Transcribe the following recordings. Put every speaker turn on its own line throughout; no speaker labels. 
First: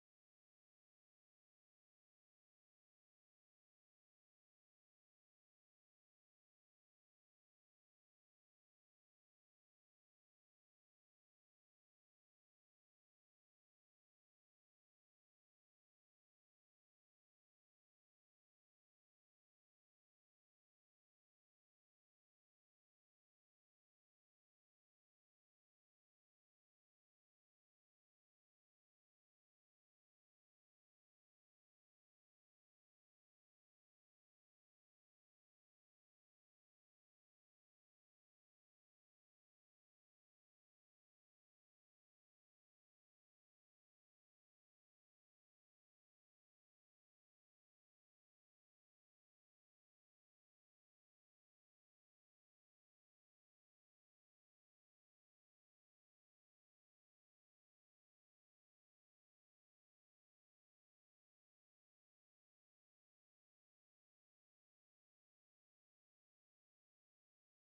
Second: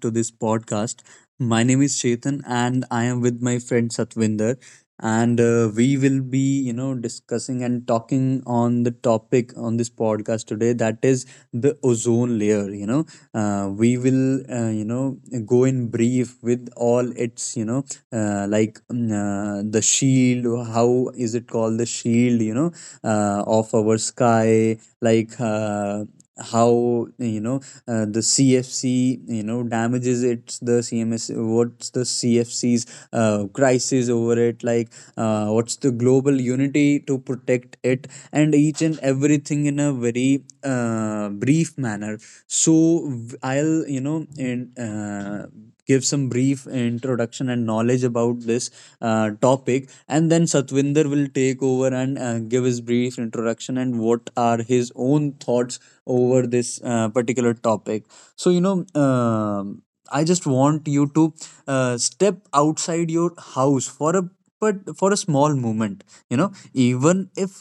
to this podcast. My name is Chetan and I am with my friend Satvinder, and we will be discussing and talking on the topic on this podcast today, that is the ozone layer. We will go in brief with all its the shield. How is it called the shield, of our sky? Like how you know the cfc, damages, it's the cms what's the cfc's crisis over it. Like what's the global unity to protect it, and each and everything in a very brief manner. So I'll you know in give some brief introduction and knowledge about this topic, and then Satwinder will take over and give his brief introduction and what are his own thoughts over this particular topic. So, I just want you to step outside your house for a but for a small moment, you know even if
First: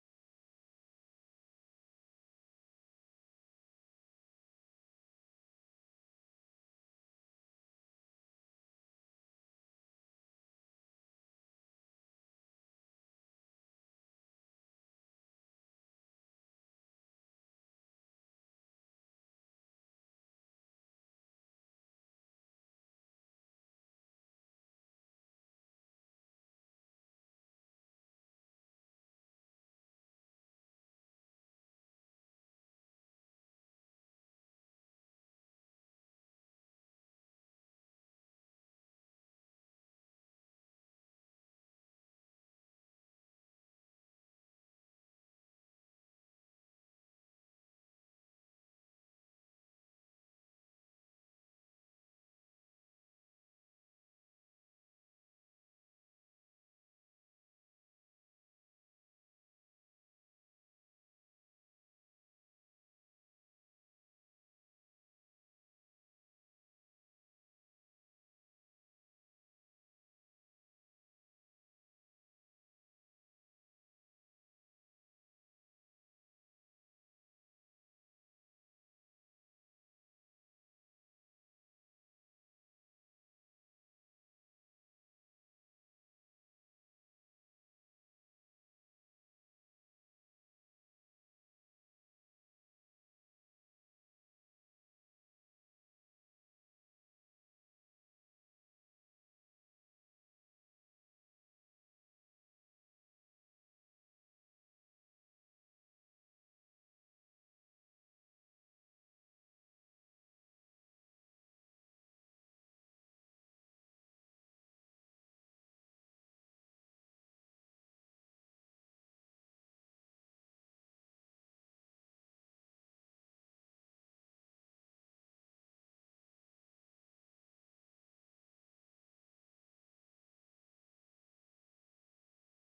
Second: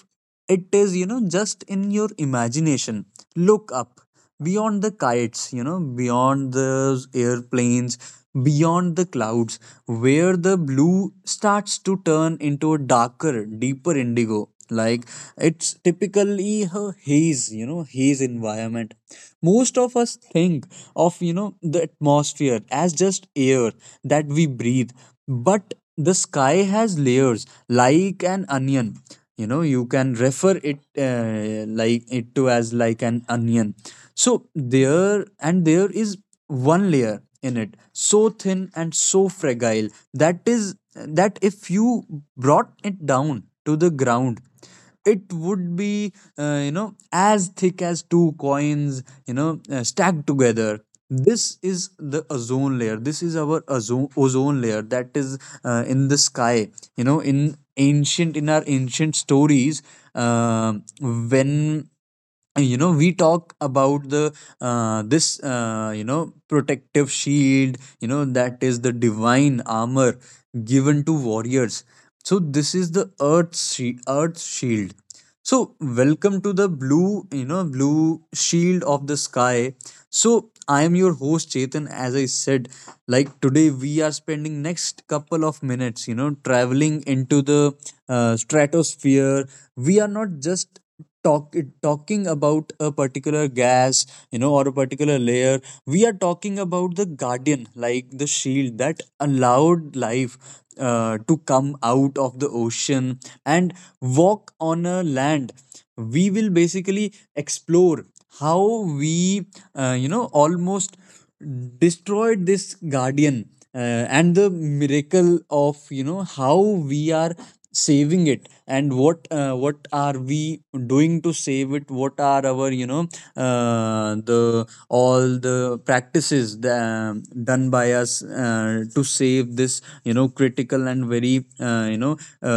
it is, just in your imagination. Look up beyond the kites, beyond the airplanes, beyond the clouds, where the blue starts to turn into a darker, deeper indigo. Like it's typically a haze you know haze environment. Most of us think of, the atmosphere as just air that we breathe, but the sky has layers like an onion. You know, you can refer it, like it, to as like an onion. So there is one layer in it so thin and so fragile that if you brought it down to the ground, it would be, as thick as two coins, stacked together. This is the ozone layer. This is our ozone layer that is in the sky. You know, in ancient in our ancient stories, um when, you know, we talk about the this you know, protective shield, you know, that is the divine armor given to warriors. So this is the earth shield. So welcome to the blue you know blue shield of the sky. So I am your host Chetan, as I said. Like today we are spending next couple of minutes, you know, traveling into the stratosphere. We are not just talk talking about a particular gas, you know, or a particular layer. We are talking about the guardian, like the shield that allowed life to come out of the ocean and walk on a land. We will basically explore how we almost destroyed this guardian, and the miracle of, you know, how we are saving it, and what are we doing to save it, what are our, the all the practices, done by us to save this, you know, critical and very uh, you know uh,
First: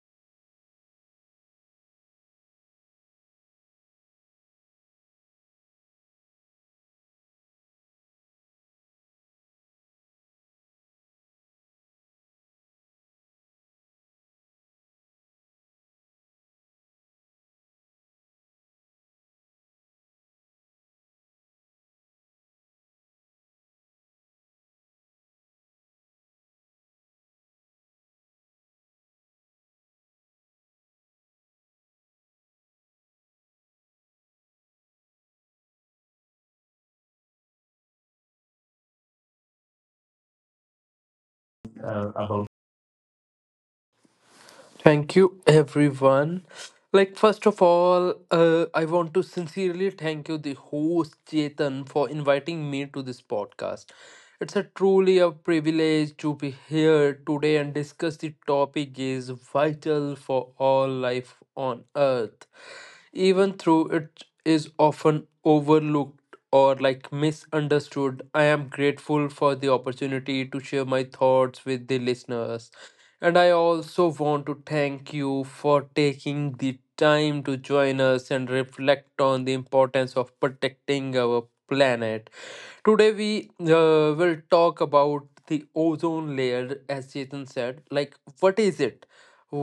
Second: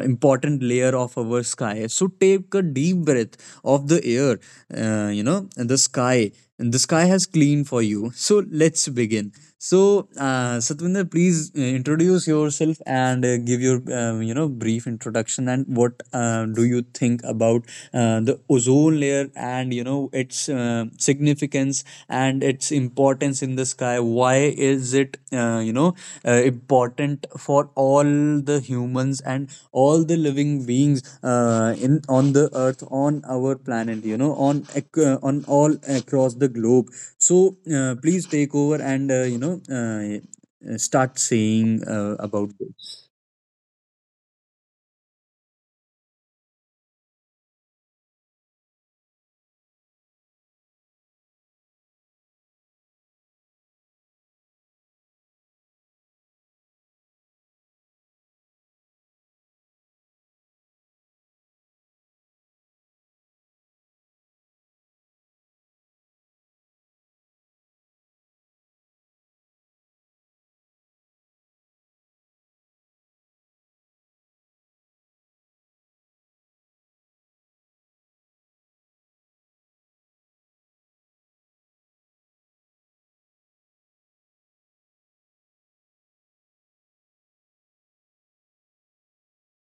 uh, important layer of our sky. So take a deep breath of the air, and the sky. And the sky has cleaned for you. So let's begin. So, Satvinder, please introduce yourself and give your, brief introduction and what do you think about the ozone layer, and, you know, its significance and its importance in the sky. Why is it important for all the humans and all the living beings in on the earth, on our planet, you know, on on all across the globe. So please take over and start saying
About.
about this.
Thank you, everyone. I want to sincerely thank you, the host Chetan, for inviting me to this podcast. It's a truly a privilege to be here today and discuss the topic is vital for all life on earth, even though it is often overlooked or misunderstood. I am grateful for the opportunity to share my thoughts with the listeners, and I also want to thank you for taking the time to join us and reflect on the importance of protecting our planet. Today we will talk about the ozone layer. As Chetan said, like what is it,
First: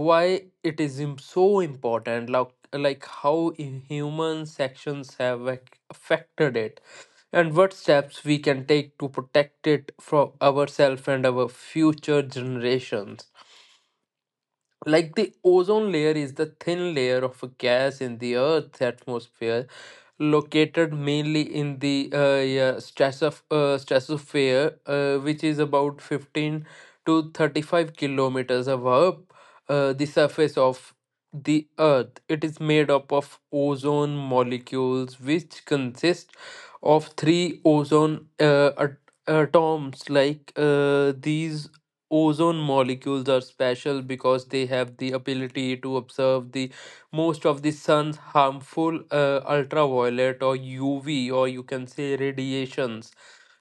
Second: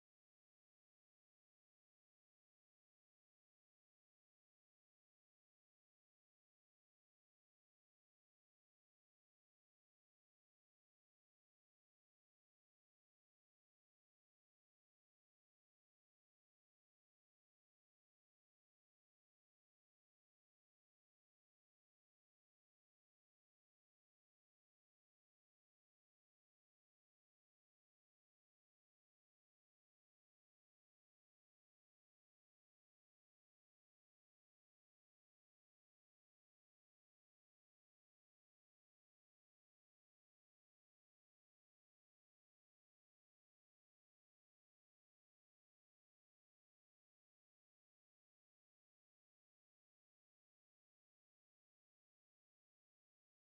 why it is so important, like how human actions have affected it, and what steps we can take to protect it from ourselves and our future generations. Like the ozone layer is the thin layer of a gas in the earth's atmosphere, located mainly in the stratosphere, which is about 15 to 35 kilometers above the surface of the earth. It is made up of ozone molecules, which consist of three ozone atoms. These ozone molecules are special because they have the ability to observe the most of the sun's harmful ultraviolet, or UV, or you can say radiations.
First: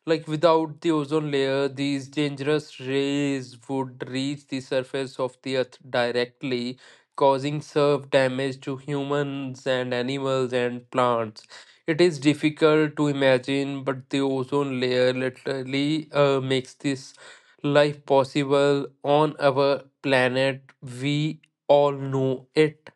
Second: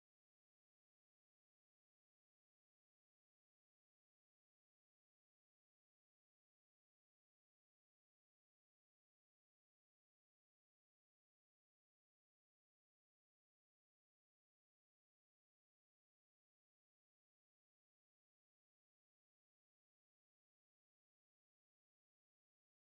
Like without the ozone layer, these dangerous rays would reach the surface of the earth directly, causing severe damage to humans and animals and plants. It is difficult to imagine, but the ozone layer literally makes this life possible on our planet. We all know it.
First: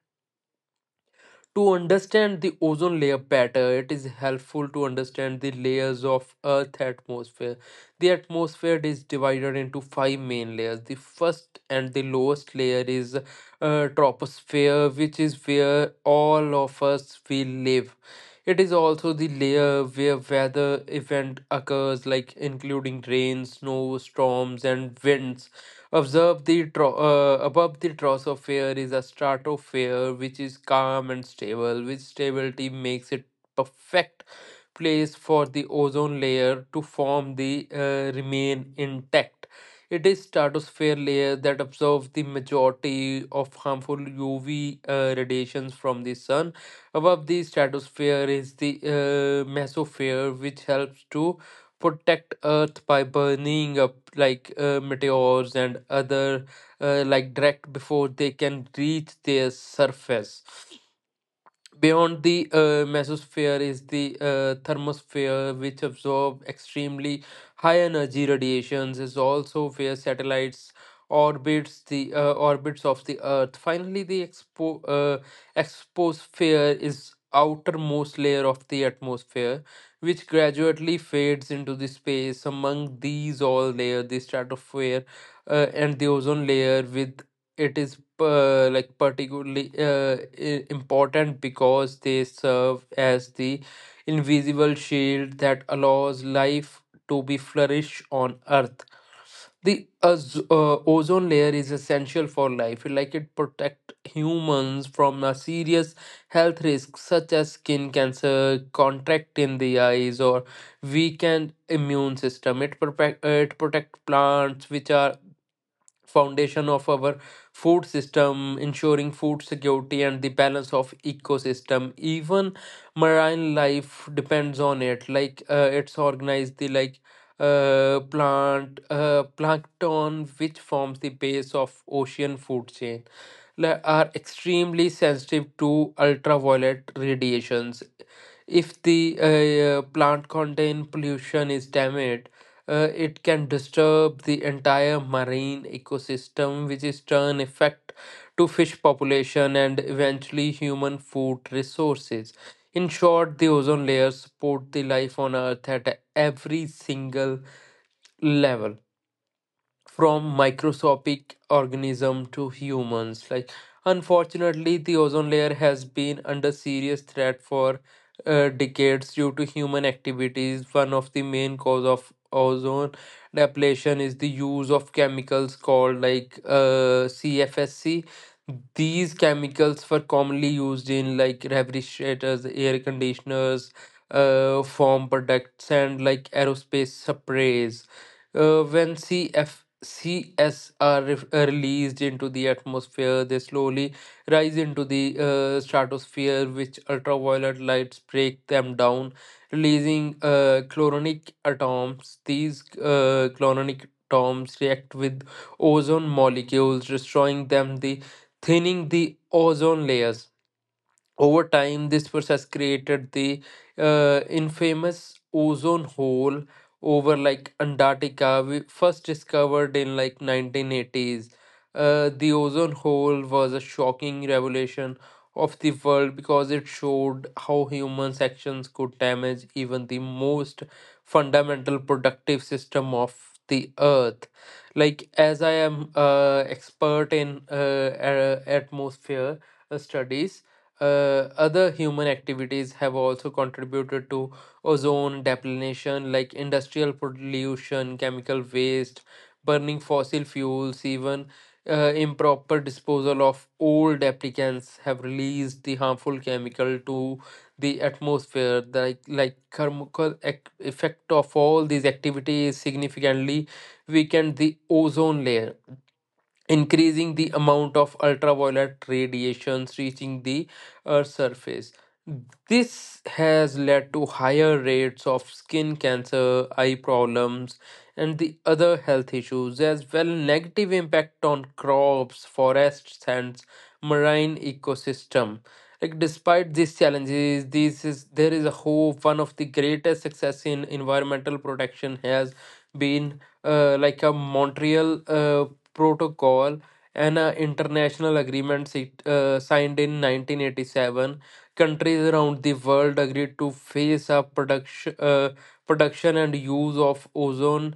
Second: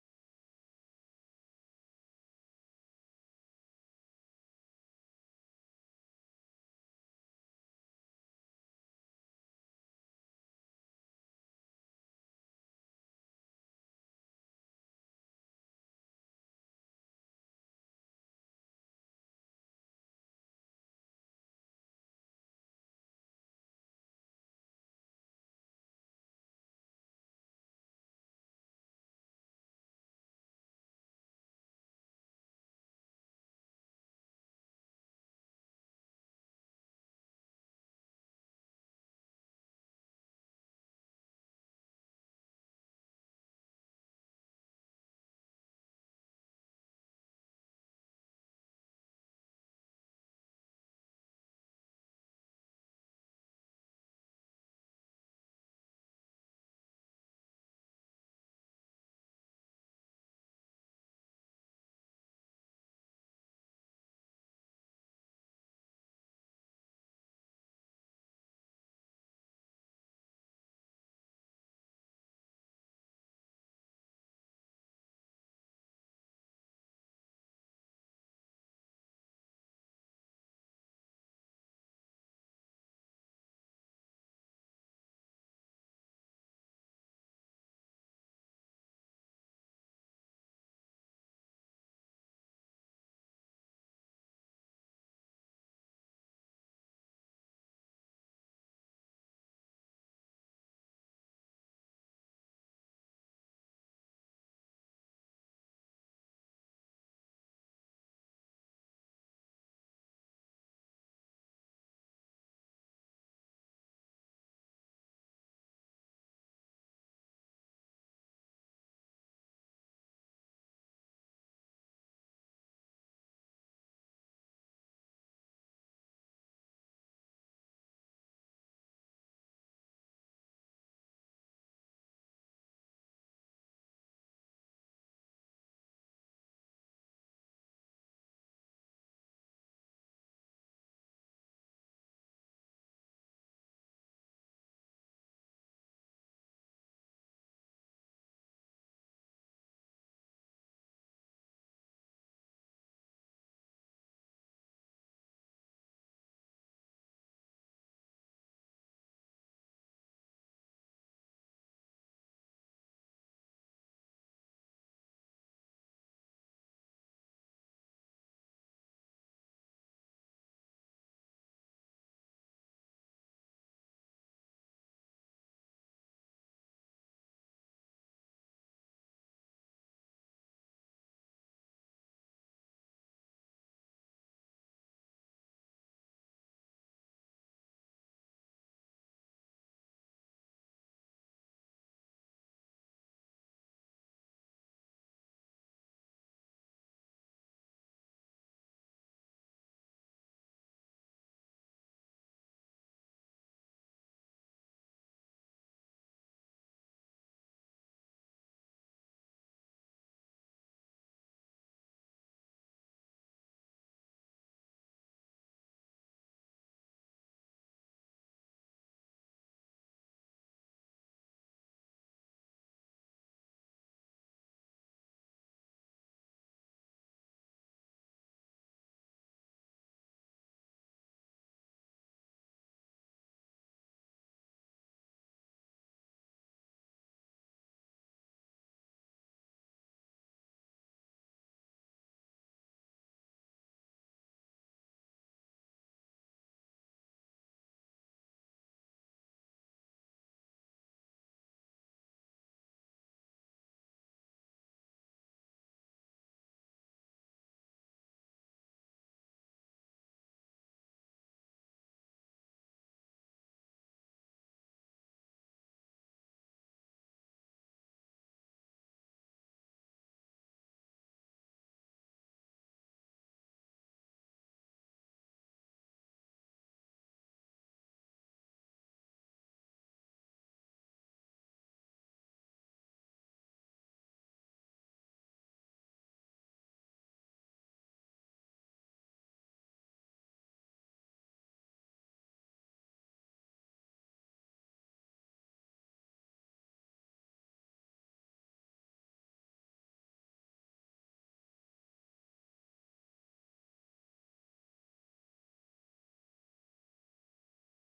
To understand the ozone layer better, it is helpful to understand the layers of Earth atmosphere. The atmosphere is divided into five main layers. The first and the lowest layer is troposphere, which is where all of us we live. It is also the layer where weather event occurs, like including rain, snow, storms, and winds. Observe the above the troposphere is a stratosphere, which is calm and stable, which stability makes it perfect place for the ozone layer to form the remain intact. It is stratosphere layer that absorbs the majority of harmful UV radiations from the sun. Above the stratosphere is the mesosphere, which helps to protect Earth by burning up like meteors and other direct before they can reach their surface. Beyond the mesosphere is the thermosphere, which absorb extremely high energy radiations. Is also where satellites orbits the orbits of the Earth. Finally, the exposphere is outermost layer of the atmosphere, which gradually fades into the space. Among these all layer, the stratosphere and the ozone layer, with it is particularly important because they serve as the invisible shield that allows life to be flourish on earth. The ozone layer is essential for life, like it protect humans from a serious health risks such as skin cancer, contract in the eyes, or weakened immune system. It protect plants, which are foundation of our food system, ensuring food security and the balance of ecosystem. Even marine life depends on it, like it's organized the like plant plankton, which forms the base of ocean food chain, are extremely sensitive to ultraviolet radiations. If the plant contain pollution is damaged, it can disturb the entire marine ecosystem, which is turn effect to fish population and eventually human food resources. In short, the ozone layer support the life on Earth at every single level, from microscopic organism to humans. Unfortunately, the ozone layer has been under serious threat for decades due to human activities. One of the main cause of ozone depletion is the use of chemicals called CFSC. These chemicals were commonly used in like refrigerators, air conditioners, foam products, and like aerospace sprays. When CFSC CS are released into the atmosphere, they slowly rise into the stratosphere, which ultraviolet lights break them down, releasing chloronic atoms. These chloronic atoms react with ozone molecules, destroying them, the thinning the ozone layers. Over time, this force has created the infamous ozone hole over like Antarctica, we first discovered in like 1980s. The ozone hole was a shocking revelation of the world because it showed how humans' actions could damage even the most fundamental productive system of the earth. Like as I am expert in atmosphere studies, other human activities have also contributed to ozone depletion, like industrial pollution, chemical waste, burning fossil fuels, even improper disposal of old applicants have released the harmful chemical to the atmosphere. The, like chemical effect of all these activities significantly weakened the ozone layer, increasing the amount of ultraviolet radiations reaching the Earth's surface. This has led to higher rates of skin cancer, eye problems, and the other health issues, as well negative impact on crops, forests, and marine ecosystem. Like despite these challenges, this is there is a hope. One of the greatest success in environmental protection has been like a Montreal protocol, and an international agreement signed in 1987. Countries around the world agreed to phase up production and use of ozone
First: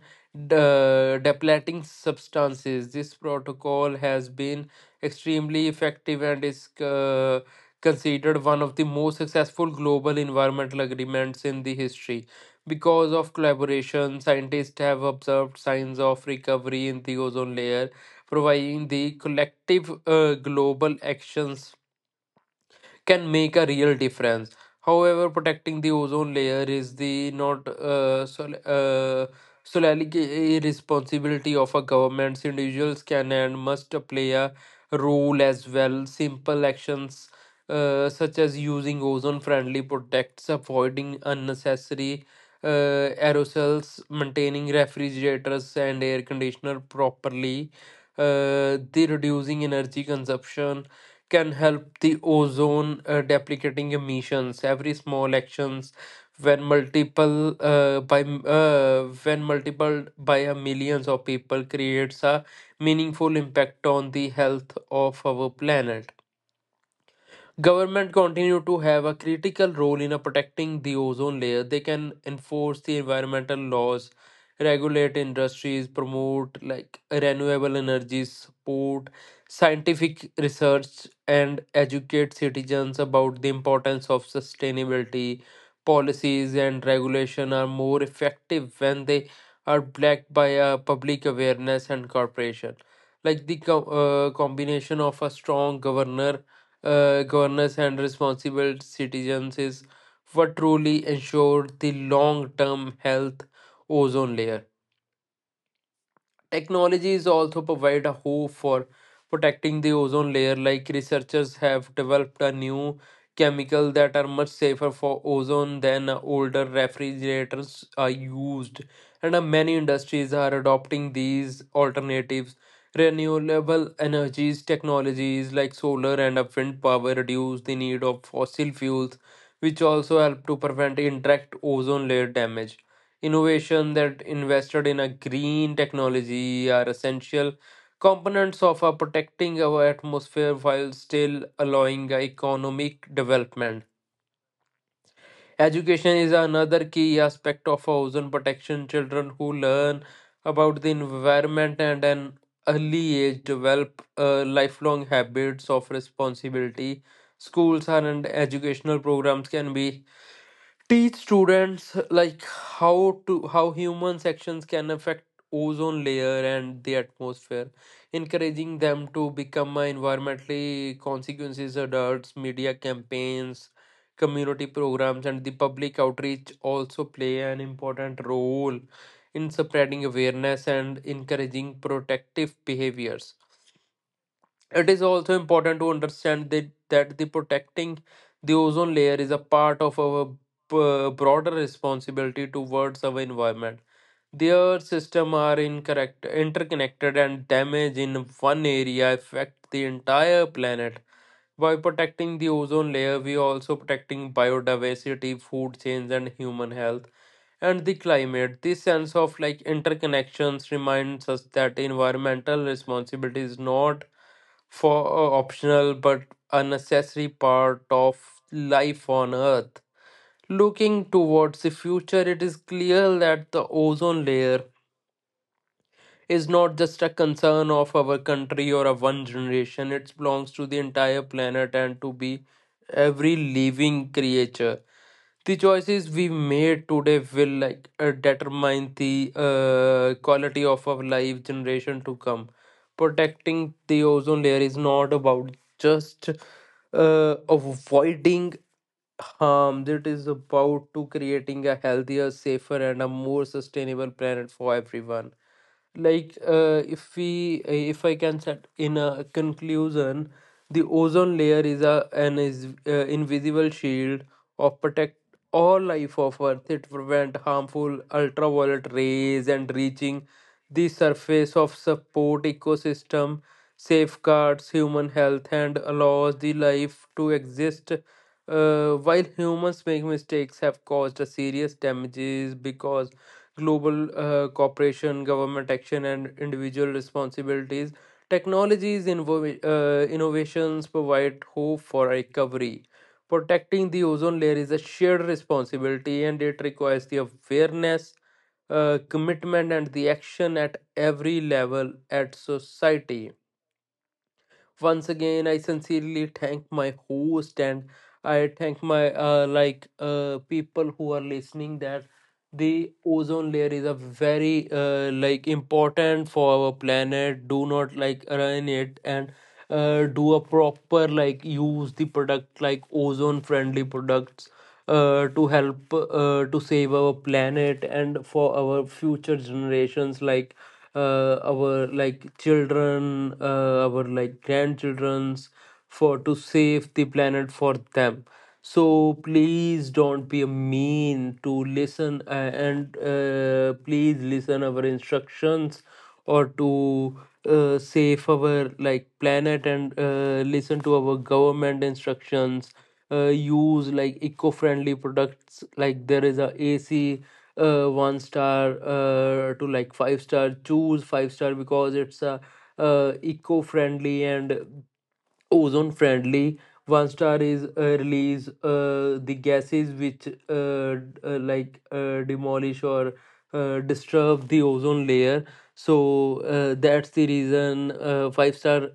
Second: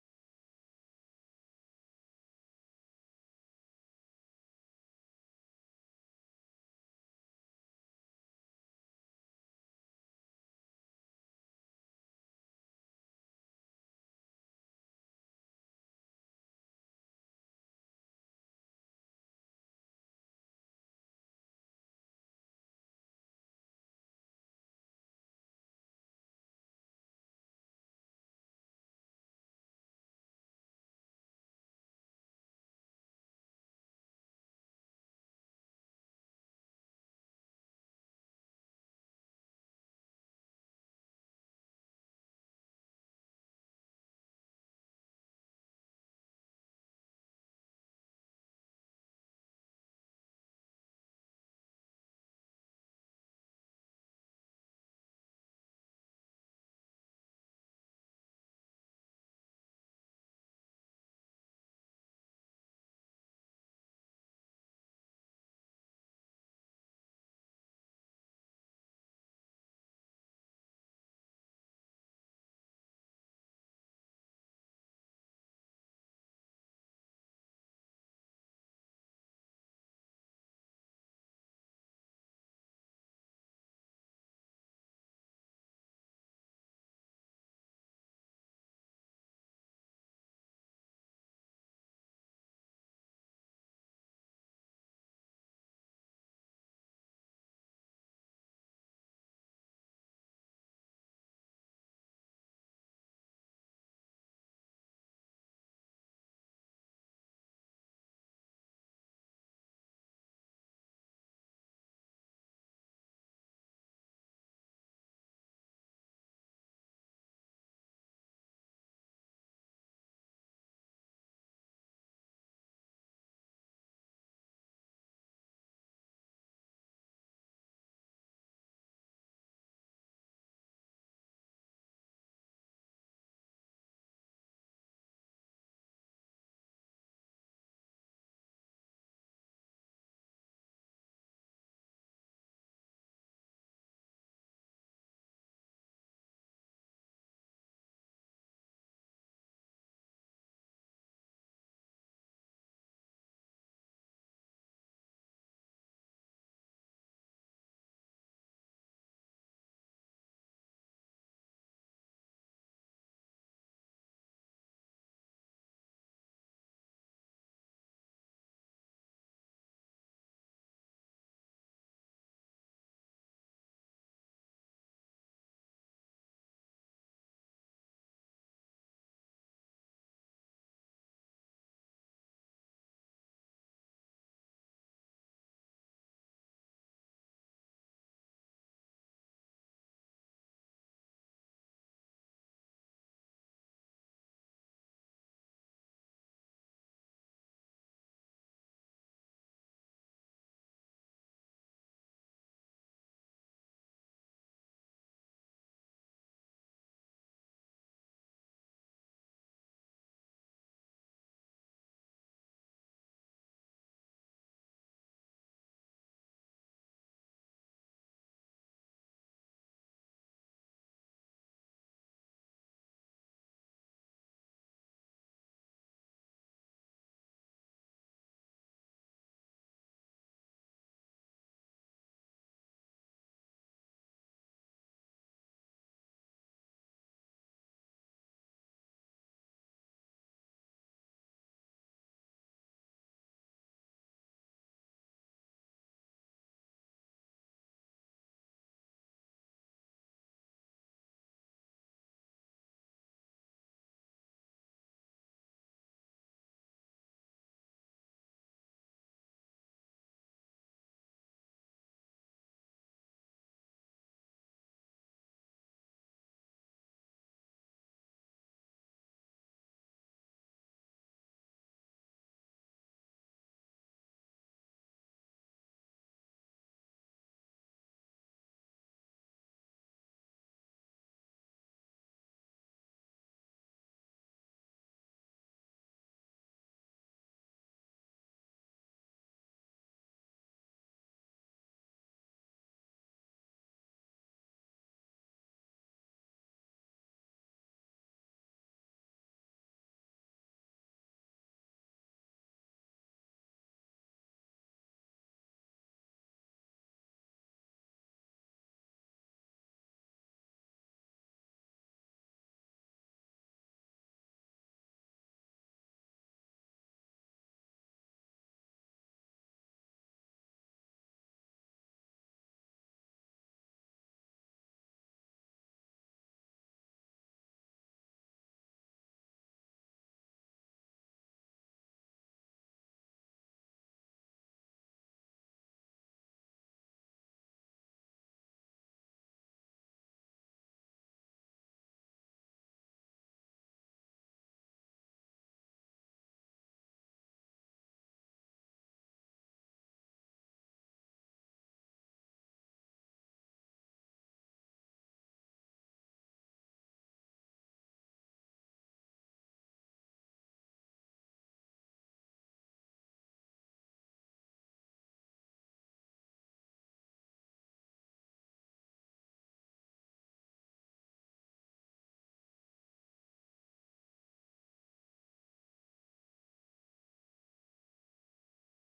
depleting substances. This protocol has been extremely effective and is considered one of the most successful global environmental agreements in the history. Because of collaboration, scientists have observed signs of recovery in the ozone layer, providing the collective global actions can make a real difference. However, protecting the ozone layer is the not solely a responsibility of a government. Individuals can and must play a role as well. Simple actions such as using ozone-friendly products, avoiding unnecessary aerosols, maintaining refrigerators and air conditioner properly, the reducing energy consumption can help the ozone deprecating emissions. Every small actions, when when multiple by a millions of people, creates a meaningful impact on the health of our planet. Government continue to have a critical role in protecting the ozone layer. They can enforce the environmental laws, regulate industries, promote like renewable energies, support scientific research, and educate citizens about the importance of sustainability. Policies and regulation are more effective when they are backed by a public awareness and cooperation. Like the combination of a strong governor governance and responsible citizens is what truly ensure the long-term health ozone layer. Technologies also provide a hope for protecting the ozone layer, like researchers have developed a new chemical that are much safer for ozone than older refrigerators are used. And many industries are adopting these alternatives. Renewable energies technologies like solar and wind power reduce the need of fossil fuels, which also help to prevent indirect ozone layer damage. Innovation that invested in a green technology are essential components of our protecting our atmosphere while still allowing economic development. Education is another key aspect of ozone protection. Children who learn about the environment and an early age develop lifelong habits of responsibility. Schools and educational programs can be teach students like how to how human actions can affect ozone layer and the atmosphere, encouraging them to become a environmentally consequences adults, media campaigns, community programs, and the public outreach also play an important role in spreading awareness and encouraging protective behaviors. It is also important to understand that the protecting the ozone layer is a part of our broader responsibility towards our environment. The Earth system are incorrect, interconnected, and damage in one area affect the entire planet. By protecting the ozone layer, we are also protecting biodiversity, food chains, and human health, and the climate. This sense of like interconnections reminds us that environmental responsibility is not for a optional but a necessary part of life on Earth. Looking towards the future, it is clear that the ozone layer is not just a concern of our country or of one generation, it belongs to the entire planet and to be every living creature. The choices we made today will determine the quality of our life generation to come. Protecting the ozone layer is not about just avoiding harm, it is about to creating a healthier, safer, and a more sustainable planet for everyone. If we if I can set in a conclusion, the ozone layer is a an is invisible shield of protect all life of earth. It prevent harmful ultraviolet rays and reaching the surface of support ecosystem, safeguards human health, and allows the life to exist. While humans make mistakes have caused a serious damages because global cooperation, government action, and individual responsibilities. Technologies, innovations provide hope for recovery. Protecting the ozone layer is a shared responsibility and it requires the awareness, commitment, and the action at every level at society. Once again, I sincerely thank my host, and I thank my people who are listening that the ozone layer is a very important for our planet. Do not like ruin it, and do a proper like use the product like ozone friendly products, to help to save our planet and for our future generations, like our like children, our like grandchildren's, for to save the planet for them. So please don't be a mean to listen, and please listen our instructions or to save our like planet, and listen to our government instructions. Use like eco-friendly products, like there is a ac one star to like five star. Choose five-star because it's a eco-friendly and ozone friendly. One star is release the gases which demolish or disturb the ozone layer. So that's the reason five star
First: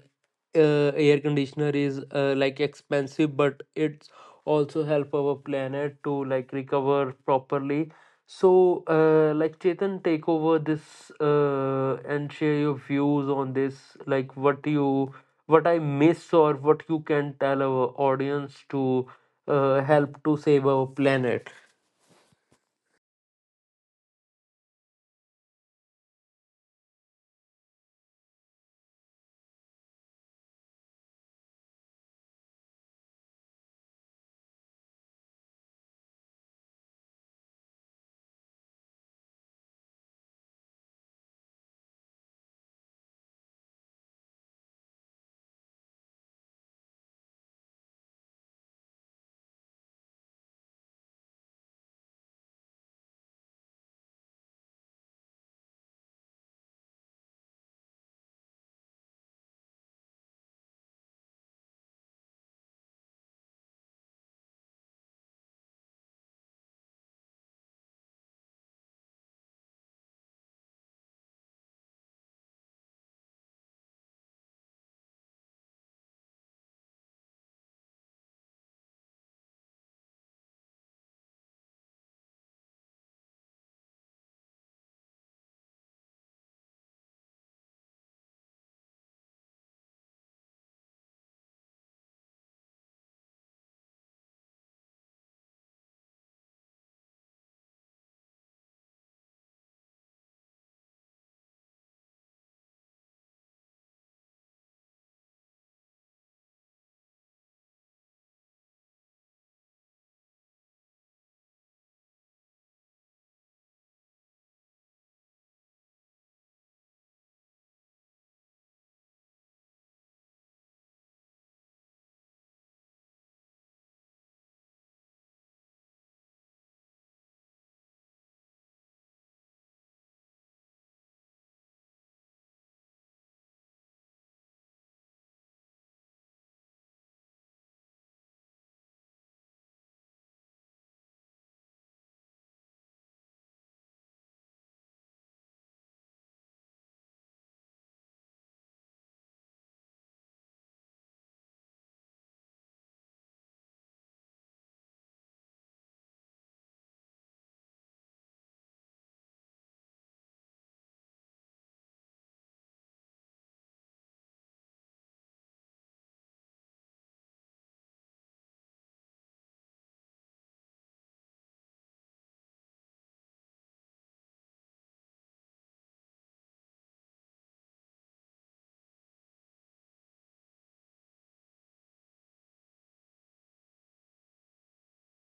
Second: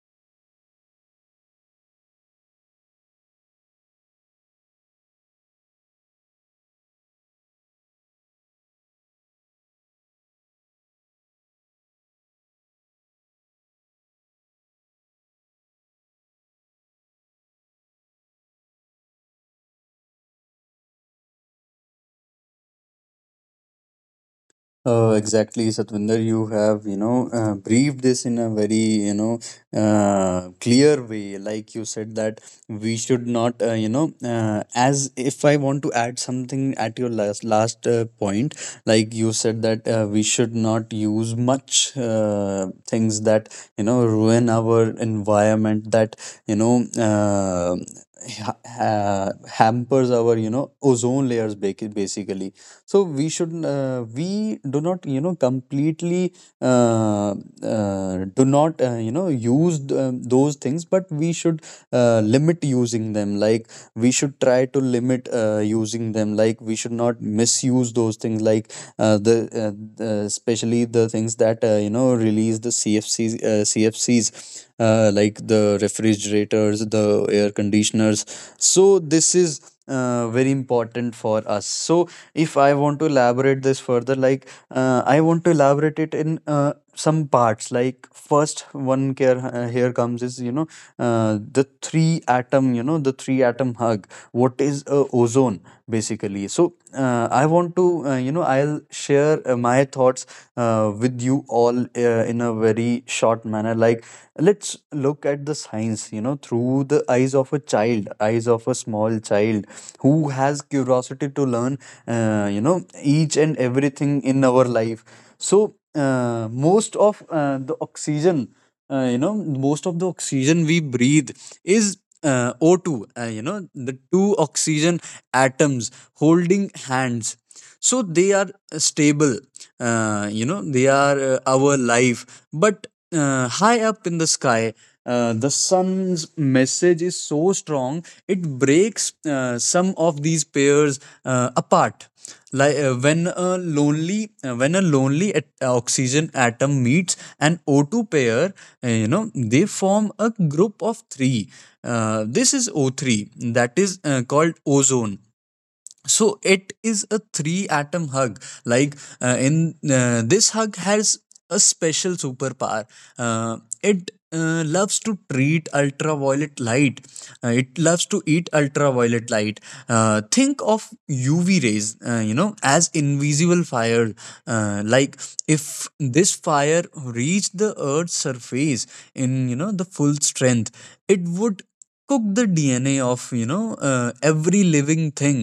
air conditioner is like expensive, but it's also help our planet to like recover properly. So Chetan, take over this and share your views on this, like what you, what I miss, or what you can tell our audience to help to save our planet?
Exactly, Satvinder. You have, you know, briefed this in a very, you know, clear way. Like you said that we should not, as if I want to add something at your last point, like you said that we should not use much things that, you know, ruin our environment. That you know. Ha- ha- Hampers our, you know, ozone layers basically. So we should, we do not, you know, completely uh, do not, use those things, but we should limit using them. Like we should try to limit using them, like we should not misuse those things. Like uh, the, uh, the especially the things that, release the cfcs, like the refrigerators, the air conditioners. So this is very important for us. So if I want to elaborate this further, like I want to elaborate it in some parts. Like first one care here comes is, you know, uh, the three the three atom hug. What is ozone basically? So I want to, I'll share my thoughts with you all in a very short manner. Like let's look at the science, you know, through the eyes of a child, eyes of a small child who has curiosity to learn, uh, you know each and everything in our life. So most of the oxygen, uh, you know most of the oxygen we breathe is O2, uh, you know the two oxygen atoms holding hands. So they are stable, they are our life. But high up in the sky, the sun's message is so strong it breaks some of these pairs apart. Like when a lonely oxygen atom meets an O2 pair, they form a group of 3. Uh, this is O3, that is called ozone. So it is a three atom hug. Like in this hug has a special superpower. Uh, it loves to treat ultraviolet light, it loves to eat ultraviolet light. Uh, think of uv rays, as invisible fire. Uh, like if this fire reached the earth's surface in, you know, the full strength, it would cook the dna of, every living thing.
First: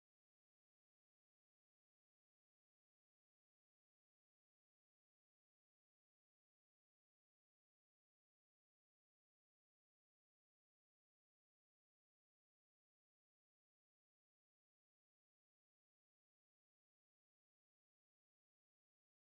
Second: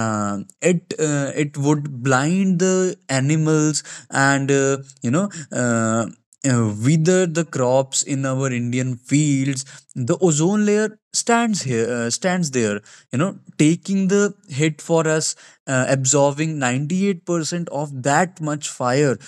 Uh, it would blind the animals, and you know uh, wither the crops in our indian fields. The ozone layer stands there, you know, taking the hit for us, absorbing 98% of that much fire.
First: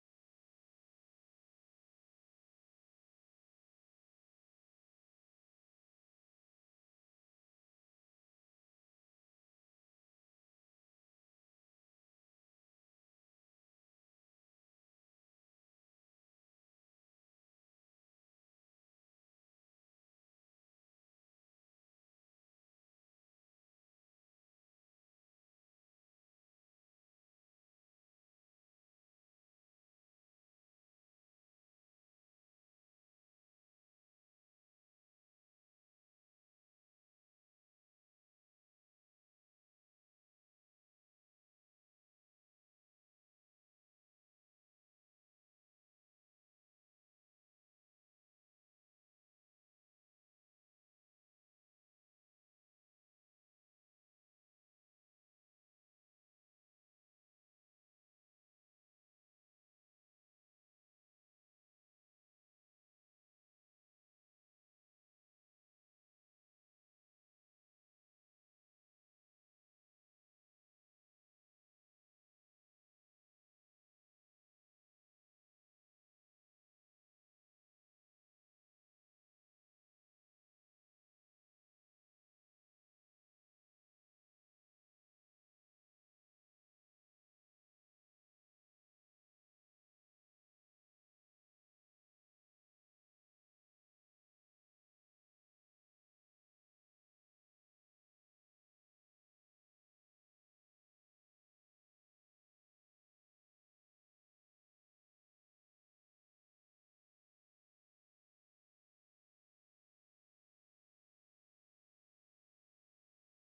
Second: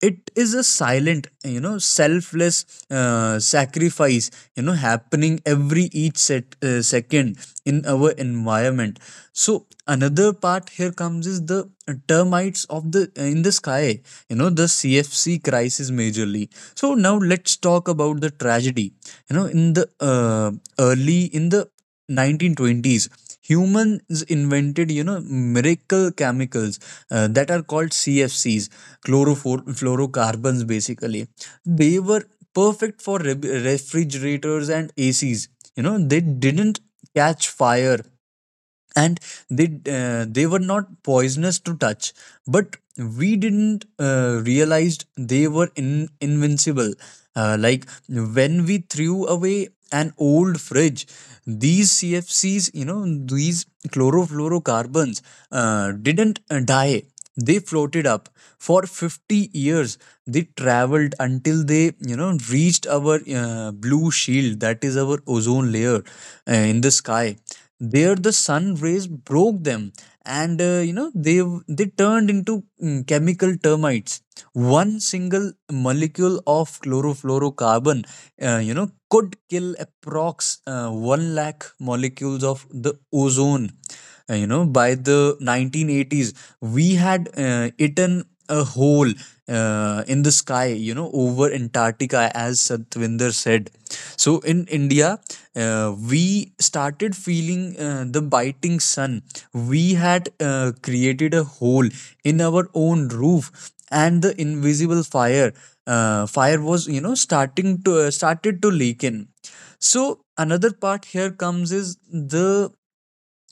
It is a silent, you know, selfless sacrifice, you know, happening every second in our environment. So another part here comes is the termites of the sky, you know, the cfc crisis majorly. So now let's talk about the tragedy, you know, in the early in the 1920s. Humans invented, you know, miracle chemicals that are called cfcs, chlorofluorocarbons basically. They were perfect for refrigerators and acs. You know, they didn't catch fire, and they were not poisonous to touch. But we didn't realized they were invincible. Uh, like when we threw away an old fridge, these cfcs, you know, these chlorofluorocarbons didn't die. They floated up for 50 years. They traveled until they, you know, reached our blue shield, that is our ozone layer in the sky. There the sun rays broke them, and, they turned into chemical termites. One single molecule of chlorofluorocarbon, could kill approx 1 lakh molecules of the ozone. You know, by the 1980s we had eaten a hole in the sky, you know, over antarctica, as Satvinder said. So in india, we started feeling the biting sun. We had created a hole in our own roof, and the invisible fire was, you know, starting to started to leak in. So another part here comes is the,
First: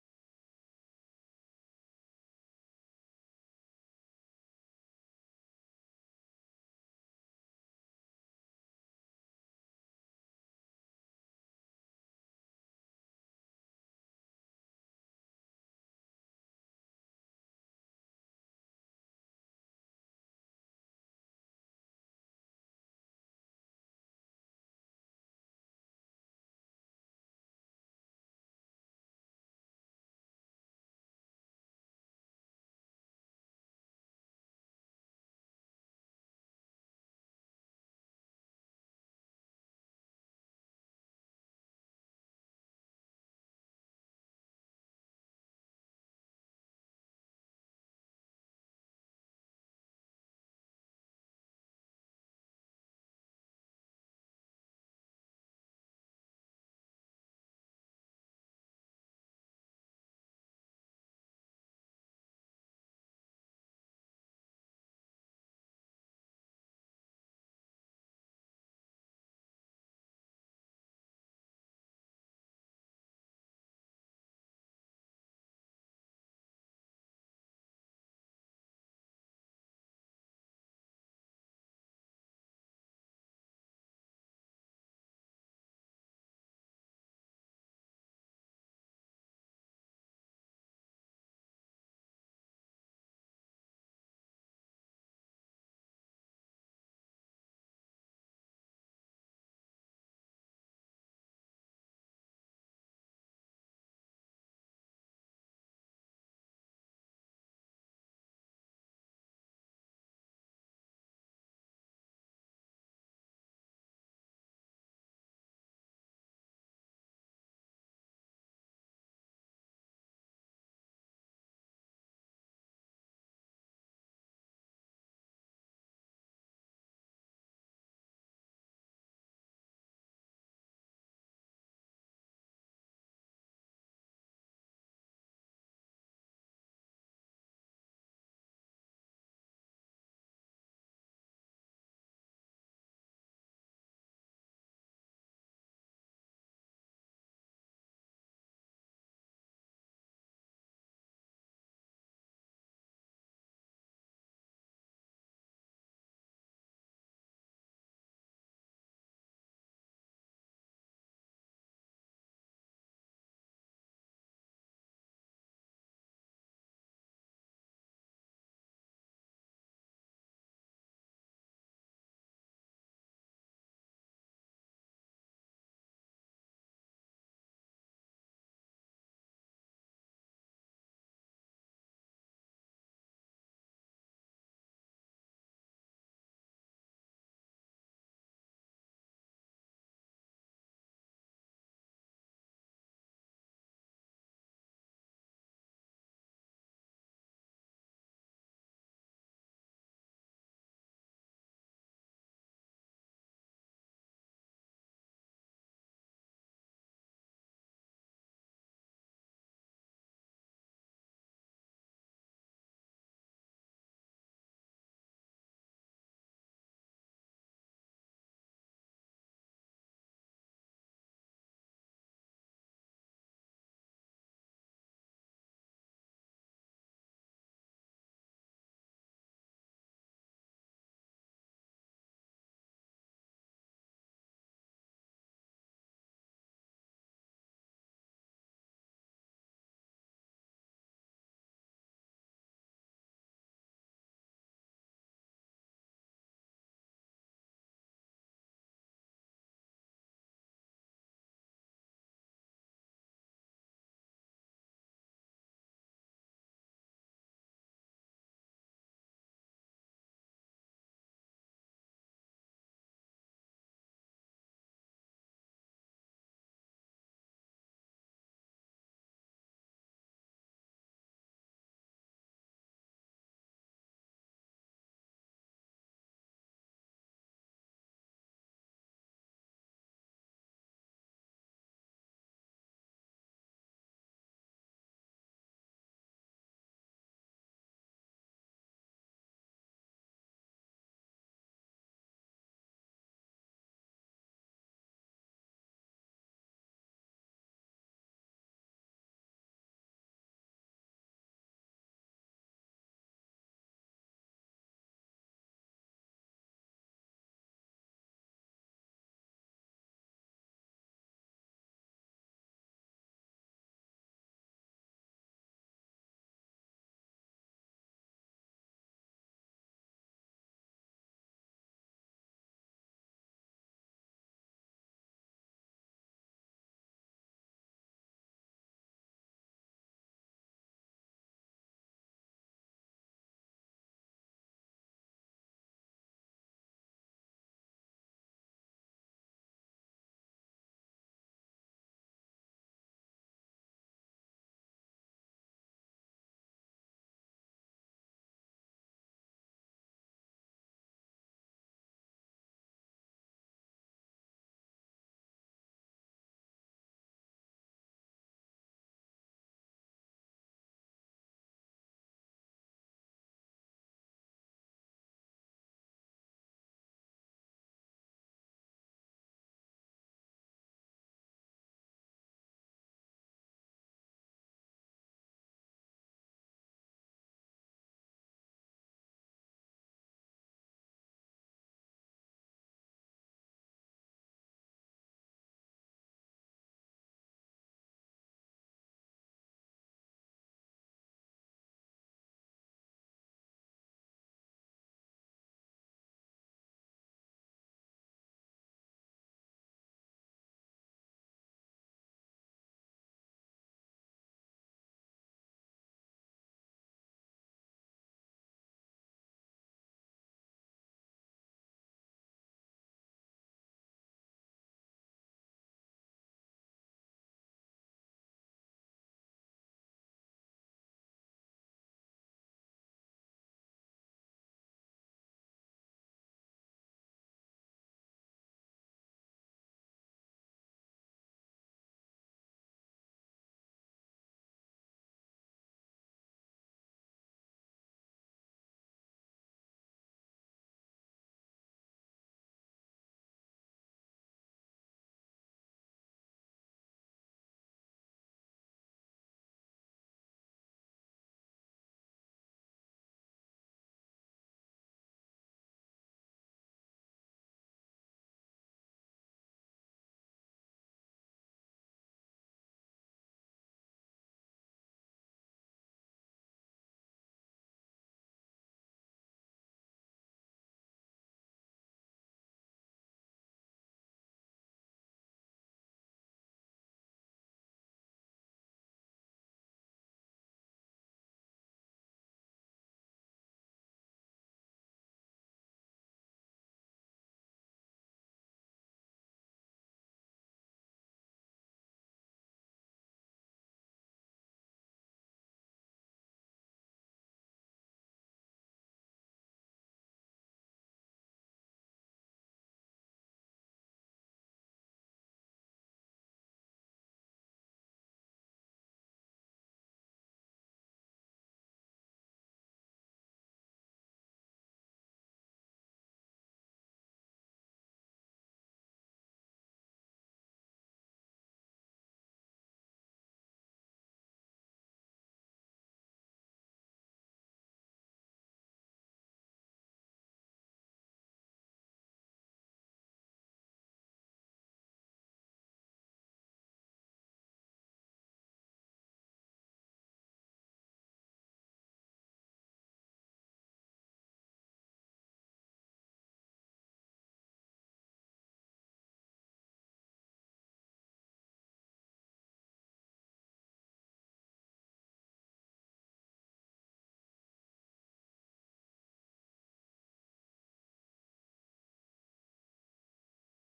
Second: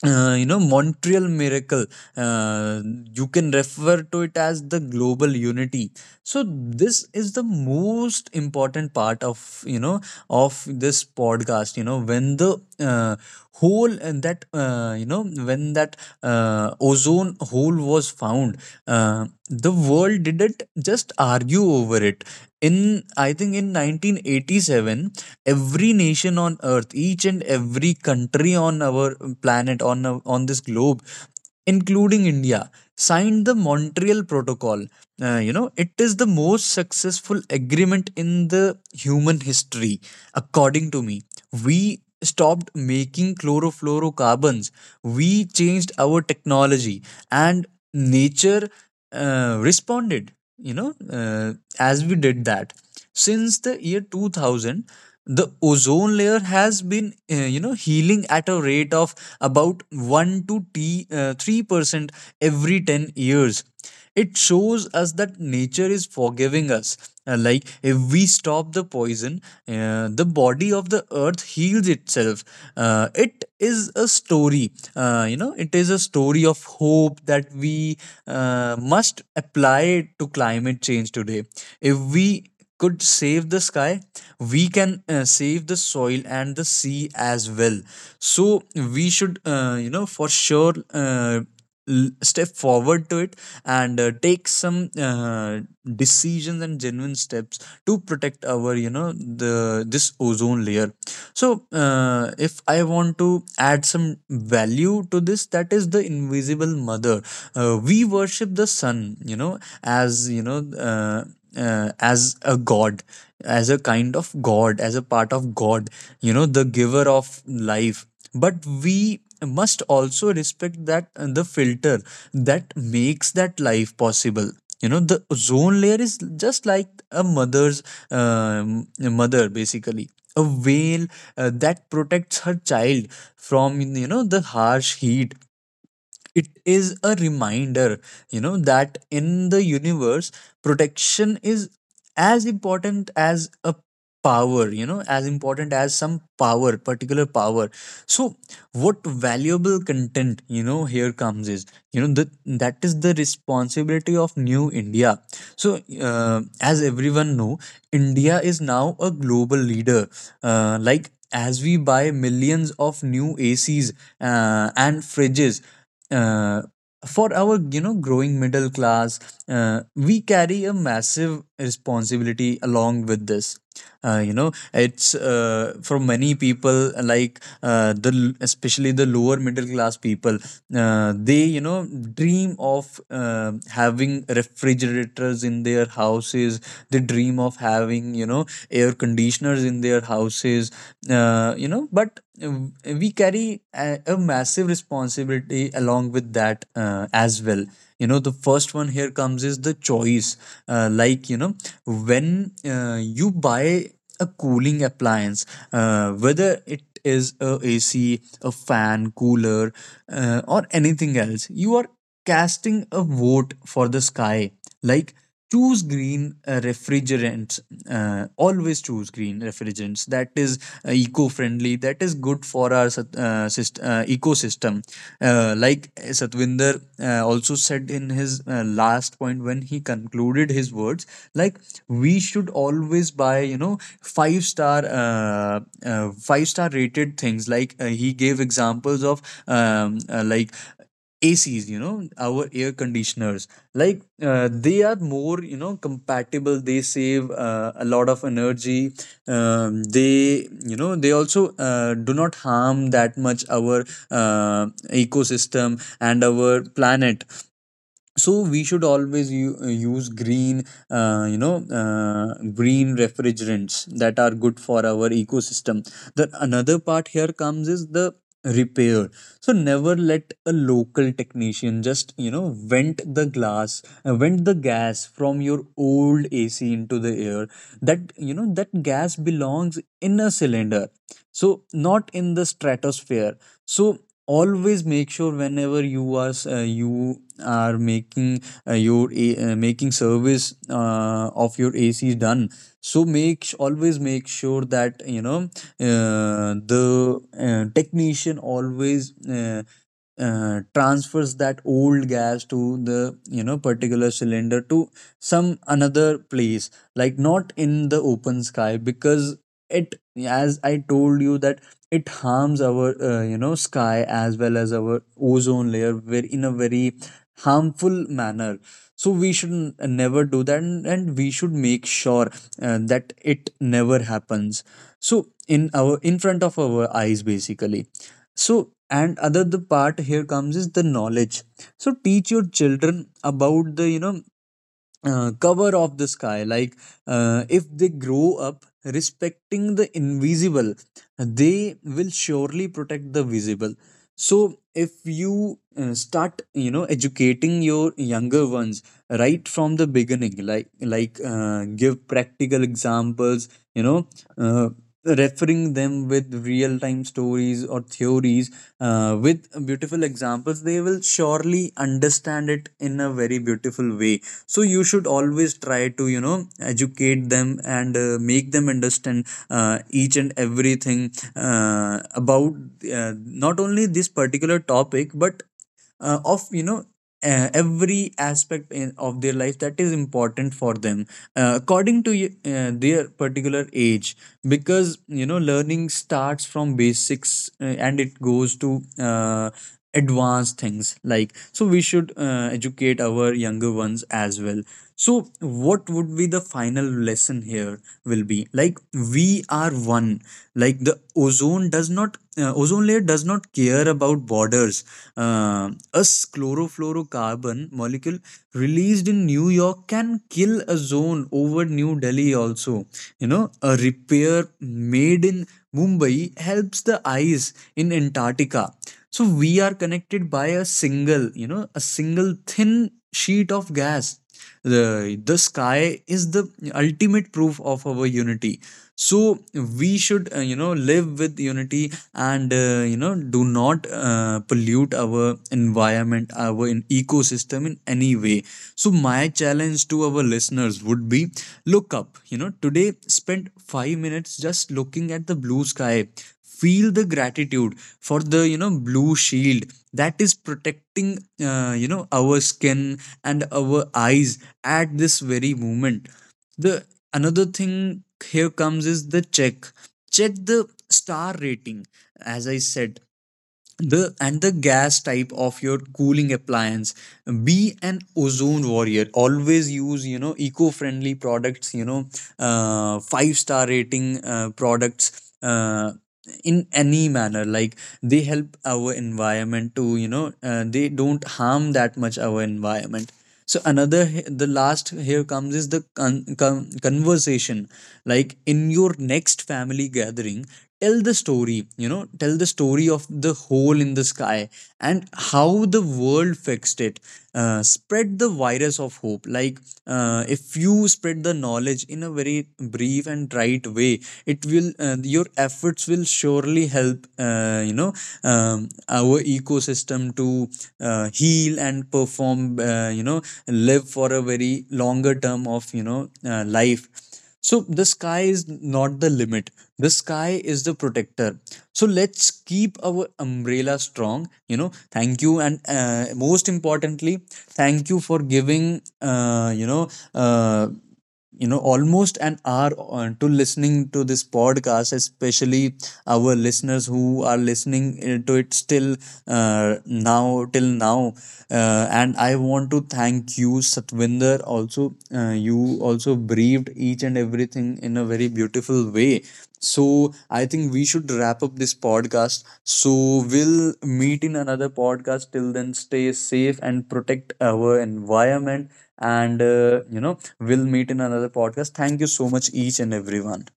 montreal miracle. Uh, you can refer to it as the global unity. So this is the most important part of, you know, of this podcast. You know, when the hole and that you know when that ozone hole was found, the world didn't just argue over it. In I think in 1987, every nation on earth, each and every country on our planet, on this globe, including india, signed the montreal protocol. You know, it is the most successful agreement in the human history, according to me. We stopped making chlorofluorocarbons. We changed our technology, and nature responded. you know uh, as we did that, since the year 2000, the ozone layer has been, healing at a rate of about 1 to 3% every 10 years. It shows us that nature is forgiving us. Like if we stop the poison, the body of the earth heals itself. It is a story, it is a story of hope that we must apply to climate change today. If we could save the sky, we can save the soil and the sea as well. So we should you know, for sure, uh, step forward to it and take some decisions and genuine steps to protect our, you know, the this ozone layer. So if I want to add some value to this, that is the invisible mother. We worship the sun, you know, as you know, uh, as a god, as a kind of god, as a part of god, you know, the giver of life. But we must also respect that the filter that makes that life possible. You know, the ozone layer is just like a mother's, um, mother basically, a whale that protects her child from, you know, the harsh heat. It is a reminder, you know, that in the universe, protection is as important as a power, you know, as important as some power, particular power. So what valuable content, you know, here comes is, you know, that that is the responsibility of new india. So as everyone know, india is now a global leader. Like as we buy millions of new acs and fridges, uh, for our, you know, growing middle class, we carry a massive responsibility along with this. You know, it's for many people, like especially the lower middle class people. They, you know, dream of having refrigerators in their houses. They dream of having, you know, air conditioners in their houses. You know, but we carry a massive responsibility along with that as well. You know, the first one here comes is the choice. Like, you know, when you buy a cooling appliance, whether it is a ac, a fan, cooler, or anything else, you are casting a vote for the sky. Like, choose green refrigerants. Always choose green refrigerants that is eco-friendly, that is good for our ecosystem. Like Satwinder also said in his last point when he concluded his words. Like, we should always buy, you know, five-star rated things. Like he gave examples of like ACs, you know, our air conditioners, like they are more, you know, compatible. They save a lot of energy. They, you know, they also do not harm that much our ecosystem and our planet. So we should always use green, uh, you know uh, green refrigerants that are good for our ecosystem. The another part here comes is the repair. So never let a local technician just, you know, vent the glass, vent the gas from your old ac into the air. That, you know, that gas belongs in a cylinder, so not in the stratosphere. So always make sure whenever you are you are making making service of your AC done. So always make sure that, you know, the technician always transfers that old gas to the, you know, particular cylinder, to some another place, like not in the open sky. Because it, as I told you, that it harms our, you know, sky as well as our ozone layer very, in a very harmful manner. So we should never do that, and we should make sure that it never happens. So in our, in front of our eyes basically. So and other, the part here comes is the knowledge. So teach your children about the, you know, cover of the sky. Like if they grow up respecting the invisible, they will surely protect the visible. So if you start, you know, educating your younger ones right from the beginning, like like give practical examples, you know, uh, referring them with real time stories or theories, with beautiful examples, they will surely understand it in a very beautiful way. So you should always try to, you know, educate them and make them understand each and everything about not only this particular topic, but of, you know, every aspect in, of their life that is important for them, according to their particular age. Because, you know, learning starts from basics and it goes to advanced things, like, so we should educate our younger ones as well. So what would be the final lesson here, will be like, we are one. Like the ozone does not ozone layer does not care about borders. A chlorofluorocarbon molecule released in New York can kill a zone over New Delhi also. You know, a repair made in Mumbai helps the ice in Antarctica. So we are connected by a single, you know, a single thin sheet of gas. The sky is the ultimate proof of our unity. So we should, you know, live with unity and, you know, do not pollute our environment, our ecosystem, in any way. So my challenge to our listeners would be, look up, you know, today, spend 5 minutes just looking at the blue sky. Feel the gratitude for the, you know, blue shield that is protecting, you know, our skin and our eyes at this very moment. The another thing here comes is the check. Check the star rating, as I said, the and the gas type of your cooling appliance. Be an ozone warrior, always use, you know, eco-friendly products, you know, five-star rating products, in any manner, like they help our environment to, you know, they don't harm that much our environment. So another, the last here comes is the conversation. Like in your next family gathering, tell the story, you know, tell the story of the hole in the sky and how the world fixed it. Spread the virus of hope, like if you spread the knowledge in a very brief and right way, it will your efforts will surely help, you know, our ecosystem to heal and perform, you know, live for a very longer term of, you know, life. So the sky is not the limit. The sky is the protector. So let's keep our umbrella strong. You know, thank you, and most importantly, thank you for giving. You know, almost an hour on to listening to this podcast, especially our listeners who are listening, holding to it still, now till now, and I want to thank you satvinder also. You also briefed each and everything in a very beautiful way. So I think we should wrap up this podcast, so we'll meet in another podcast. Till then, stay safe and protect our environment. And, you know, we'll meet in another podcast. Thank you so much, each and everyone.